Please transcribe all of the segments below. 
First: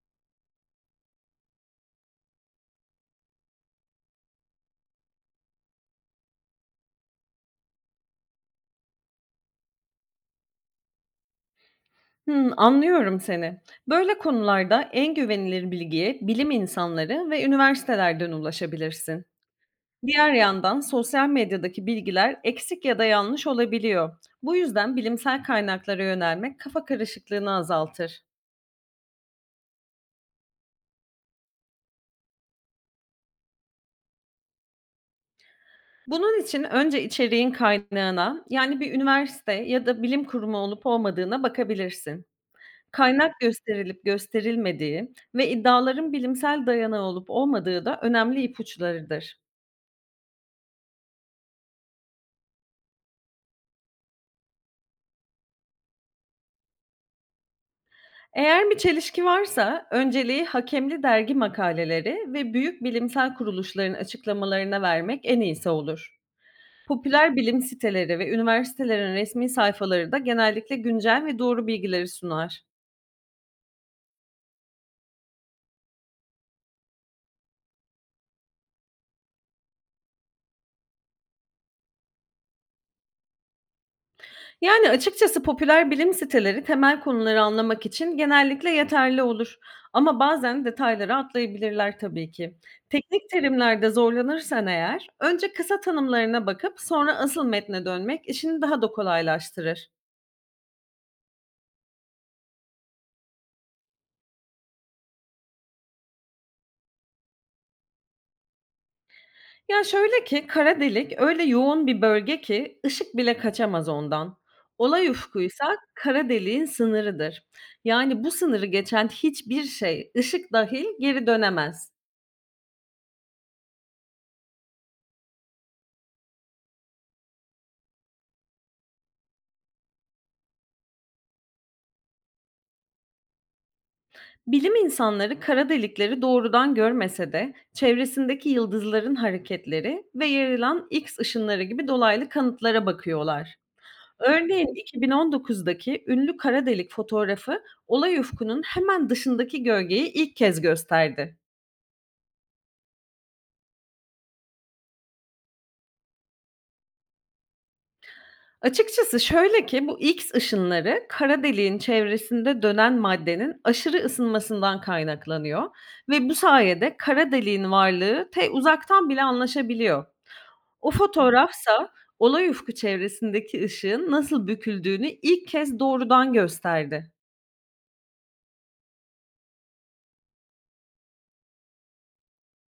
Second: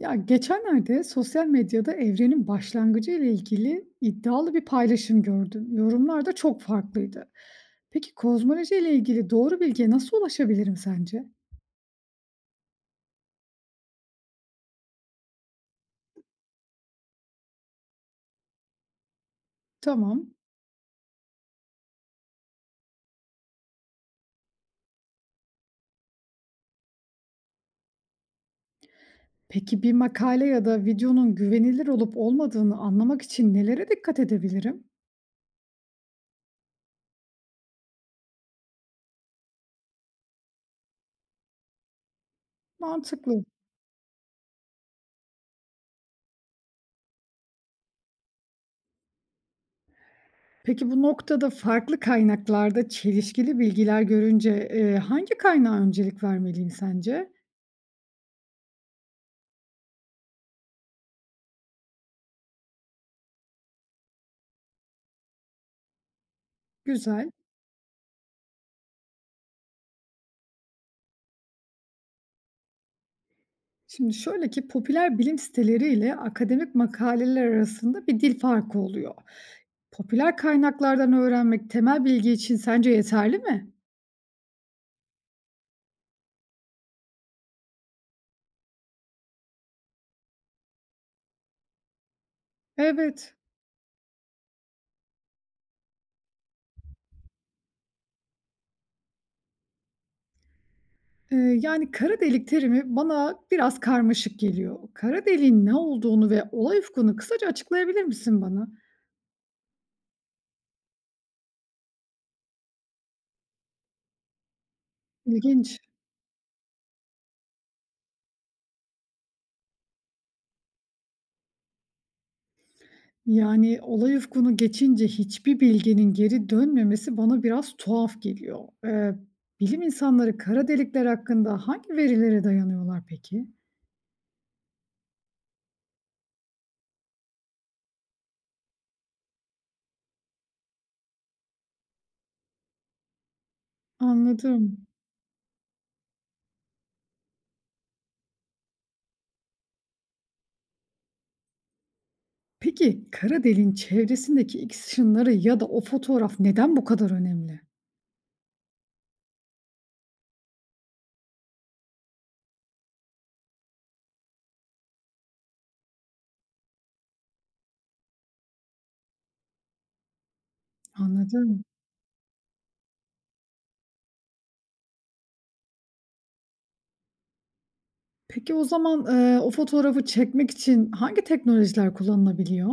Ya geçenlerde sosyal medyada evrenin başlangıcı ile ilgili iddialı bir paylaşım gördüm. Yorumlar da çok farklıydı. Peki kozmoloji ile ilgili doğru bilgiye nasıl ulaşabilirim sence? Hımm, anlıyorum seni. Böyle konularda en güvenilir bilgiye bilim insanları ve üniversitelerden ulaşabilirsin. Tamam. Diğer yandan sosyal medyadaki bilgiler eksik ya da yanlış olabiliyor. Bu yüzden bilimsel kaynaklara yönelmek kafa karışıklığını azaltır. Peki bir makale ya da videonun güvenilir olup olmadığını anlamak için nelere dikkat edebilirim? Bunun için önce içeriğin kaynağına, yani bir üniversite ya da bilim kurumu olup olmadığına bakabilirsin. Kaynak Mantıklı. gösterilip gösterilmediği ve iddiaların bilimsel dayanağı olup olmadığı da önemli ipuçlarıdır. Peki bu noktada farklı kaynaklarda çelişkili bilgiler görünce hangi kaynağa öncelik vermeliyim sence? Eğer bir çelişki varsa önceliği hakemli dergi makaleleri ve büyük bilimsel kuruluşların açıklamalarına vermek en iyisi olur. Güzel. Popüler bilim siteleri ve üniversitelerin resmi sayfaları da genellikle güncel ve doğru bilgileri sunar. Şimdi şöyle ki popüler bilim siteleri ile akademik makaleler arasında bir dil farkı oluyor. Popüler kaynaklardan öğrenmek temel bilgi için sence yeterli mi? Yani açıkçası popüler bilim siteleri temel konuları anlamak için genellikle yeterli olur. Ama bazen detayları atlayabilirler tabii ki. Teknik Evet. terimlerde zorlanırsan eğer, önce kısa tanımlarına bakıp sonra asıl metne dönmek işini daha da kolaylaştırır. Yani kara delik terimi bana biraz karmaşık geliyor. Kara deliğin ne olduğunu ve olay ufkunu kısaca açıklayabilir misin bana? Ya, şöyle ki, kara delik öyle yoğun bir bölge ki ışık bile kaçamaz ondan. Olay ufkuysa İlginç. kara deliğin sınırıdır. Yani bu sınırı geçen hiçbir şey, ışık dahil geri dönemez. Yani olay ufkunu geçince hiçbir bilginin geri dönmemesi bana biraz tuhaf geliyor. Ee, bilim insanları kara delikler hakkında hangi verilere dayanıyorlar peki? Bilim insanları kara delikleri doğrudan görmese de çevresindeki yıldızların hareketleri ve yayılan X ışınları gibi dolaylı kanıtlara bakıyorlar. Örneğin Anladım. 2019'daki ünlü kara delik fotoğrafı olay ufkunun hemen dışındaki gölgeyi ilk kez gösterdi. Peki, kara deliğin çevresindeki X ışınları ya da o fotoğraf neden bu kadar önemli? Açıkçası şöyle ki, bu X ışınları kara deliğin çevresinde dönen maddenin aşırı ısınmasından kaynaklanıyor ve bu sayede kara deliğin varlığı uzaktan bile anlaşabiliyor. O Anladım. fotoğrafsa olay ufku çevresindeki ışığın nasıl büküldüğünü ilk kez doğrudan gösterdi. Peki o zaman, o fotoğrafı çekmek için hangi teknolojiler kullanılabiliyor?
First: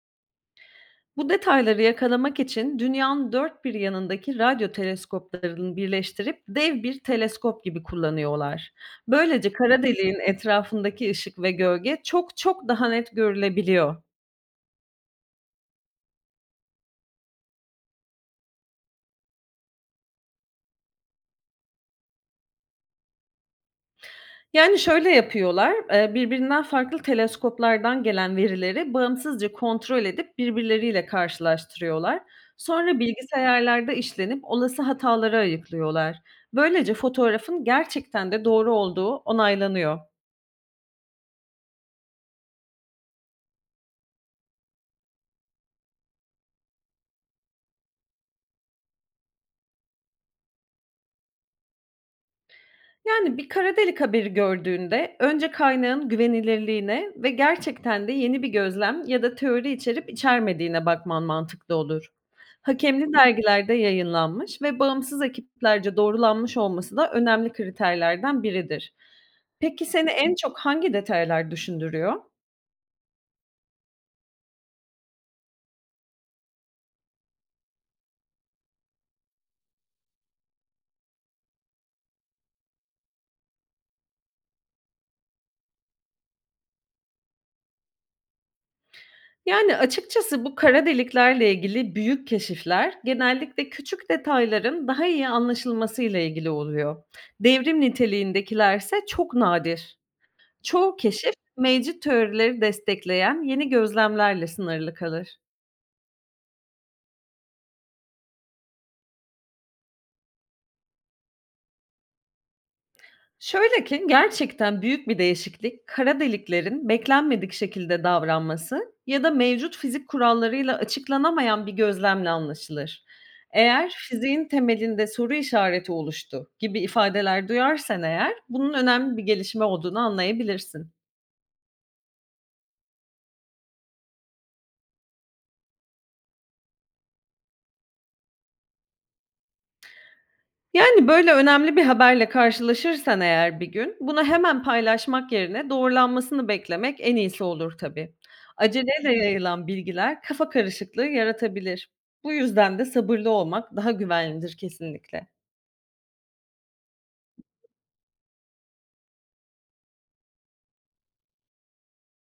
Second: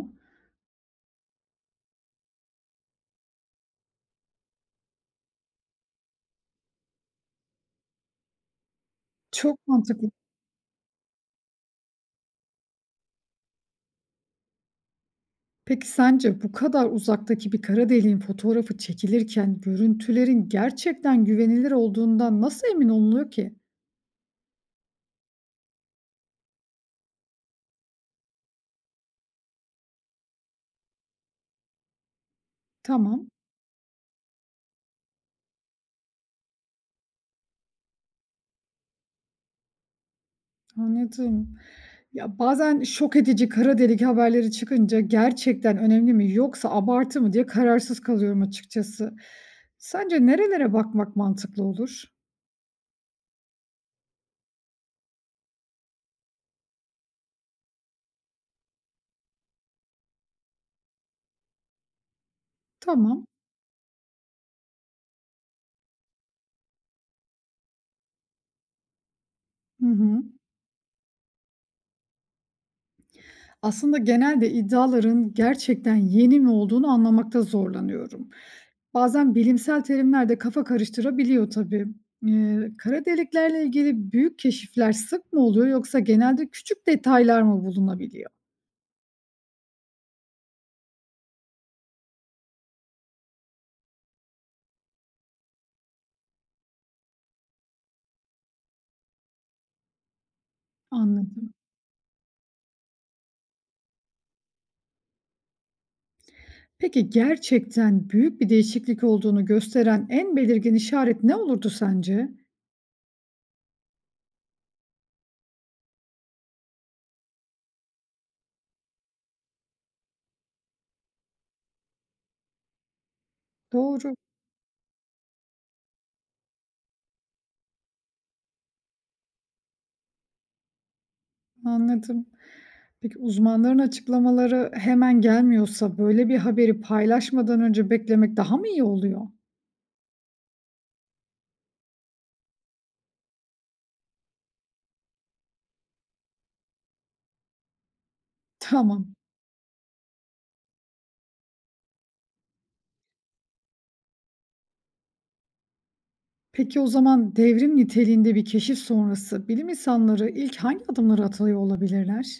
Bu detayları yakalamak için dünyanın dört bir yanındaki radyo teleskoplarını birleştirip dev bir teleskop gibi kullanıyorlar. Böylece Çok kara mantıklı. deliğin etrafındaki ışık ve gölge çok çok daha net görülebiliyor. Peki sence bu kadar uzaktaki bir kara deliğin fotoğrafı çekilirken görüntülerin gerçekten güvenilir olduğundan nasıl emin olunuyor ki? Yani şöyle yapıyorlar, birbirinden farklı teleskoplardan gelen verileri bağımsızca kontrol edip birbirleriyle karşılaştırıyorlar. Sonra Tamam, bilgisayarlarda işlenip olası hataları ayıklıyorlar. Böylece fotoğrafın gerçekten de doğru olduğu onaylanıyor. anladım. Ya, bazen şok edici kara delik haberleri çıkınca gerçekten önemli mi yoksa abartı mı diye kararsız kalıyorum açıkçası. Sence nerelere bakmak mantıklı olur? Yani bir kara delik haberi gördüğünde önce kaynağın güvenilirliğine ve gerçekten de yeni bir gözlem ya da teori içerip içermediğine bakman mantıklı olur. Hakemli Tamam. dergilerde yayınlanmış ve bağımsız ekiplerce doğrulanmış olması da önemli kriterlerden biridir. Hı Peki seni hı. en çok hangi detaylar düşündürüyor? Aslında genelde iddiaların gerçekten yeni mi olduğunu anlamakta zorlanıyorum. Bazen bilimsel terimler de kafa karıştırabiliyor tabii. Kara deliklerle ilgili büyük keşifler sık mı oluyor yoksa genelde küçük detaylar mı bulunabiliyor? Yani, açıkçası bu kara deliklerle ilgili büyük keşifler genellikle küçük detayların daha iyi anlaşılmasıyla ilgili oluyor. Devrim niteliğindekilerse çok nadir. Çoğu keşif Anladım. mevcut teorileri destekleyen yeni gözlemlerle sınırlı kalır. Peki gerçekten büyük bir değişiklik olduğunu gösteren en belirgin işaret ne olurdu sence? Şöyle ki, gerçekten büyük bir değişiklik, kara deliklerin beklenmedik şekilde davranması ya da mevcut fizik kurallarıyla açıklanamayan bir gözlemle anlaşılır. Eğer Doğru, fiziğin temelinde soru işareti oluştu gibi ifadeler duyarsan eğer, bunun önemli bir gelişme olduğunu anlayabilirsin. anladım. Peki uzmanların açıklamaları hemen gelmiyorsa böyle bir haberi paylaşmadan önce beklemek daha mı iyi oluyor? Yani, böyle önemli bir haberle karşılaşırsan eğer bir gün, bunu hemen paylaşmak yerine doğrulanmasını beklemek en iyisi olur tabii. Aceleyle Tamam. yayılan bilgiler kafa karışıklığı yaratabilir. Bu yüzden de sabırlı olmak daha güvenlidir kesinlikle. Peki o zaman devrim niteliğinde bir keşif sonrası bilim insanları ilk hangi adımları atıyor olabilirler?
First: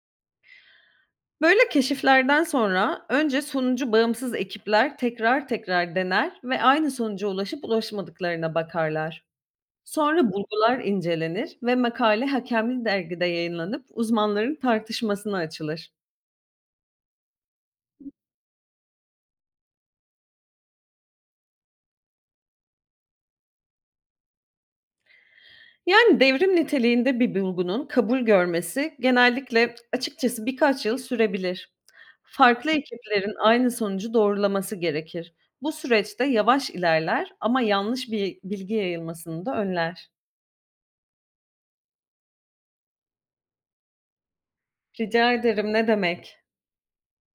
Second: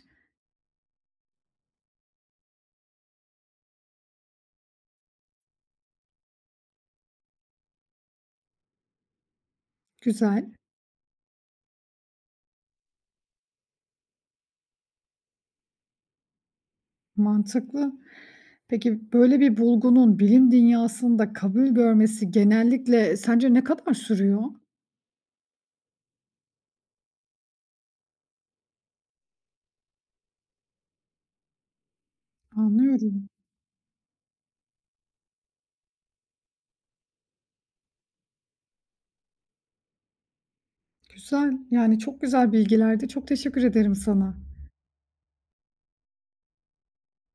Böyle keşiflerden sonra önce sonucu bağımsız ekipler tekrar tekrar dener ve aynı sonuca ulaşıp ulaşmadıklarına bakarlar. Sonra Güzel, bulgular incelenir ve makale hakemli dergide yayınlanıp uzmanların tartışmasına açılır. mantıklı. Peki böyle bir bulgunun bilim dünyasında kabul görmesi genellikle sence ne kadar sürüyor? Yani, devrim niteliğinde bir bulgunun kabul görmesi genellikle açıkçası birkaç yıl sürebilir. Farklı Anlıyorum. ekiplerin aynı sonucu doğrulaması gerekir. Bu süreçte yavaş ilerler ama yanlış bir bilgi yayılmasını da önler. Güzel, yani çok güzel bilgilerdi. Çok teşekkür ederim sana. Rica ederim, ne demek.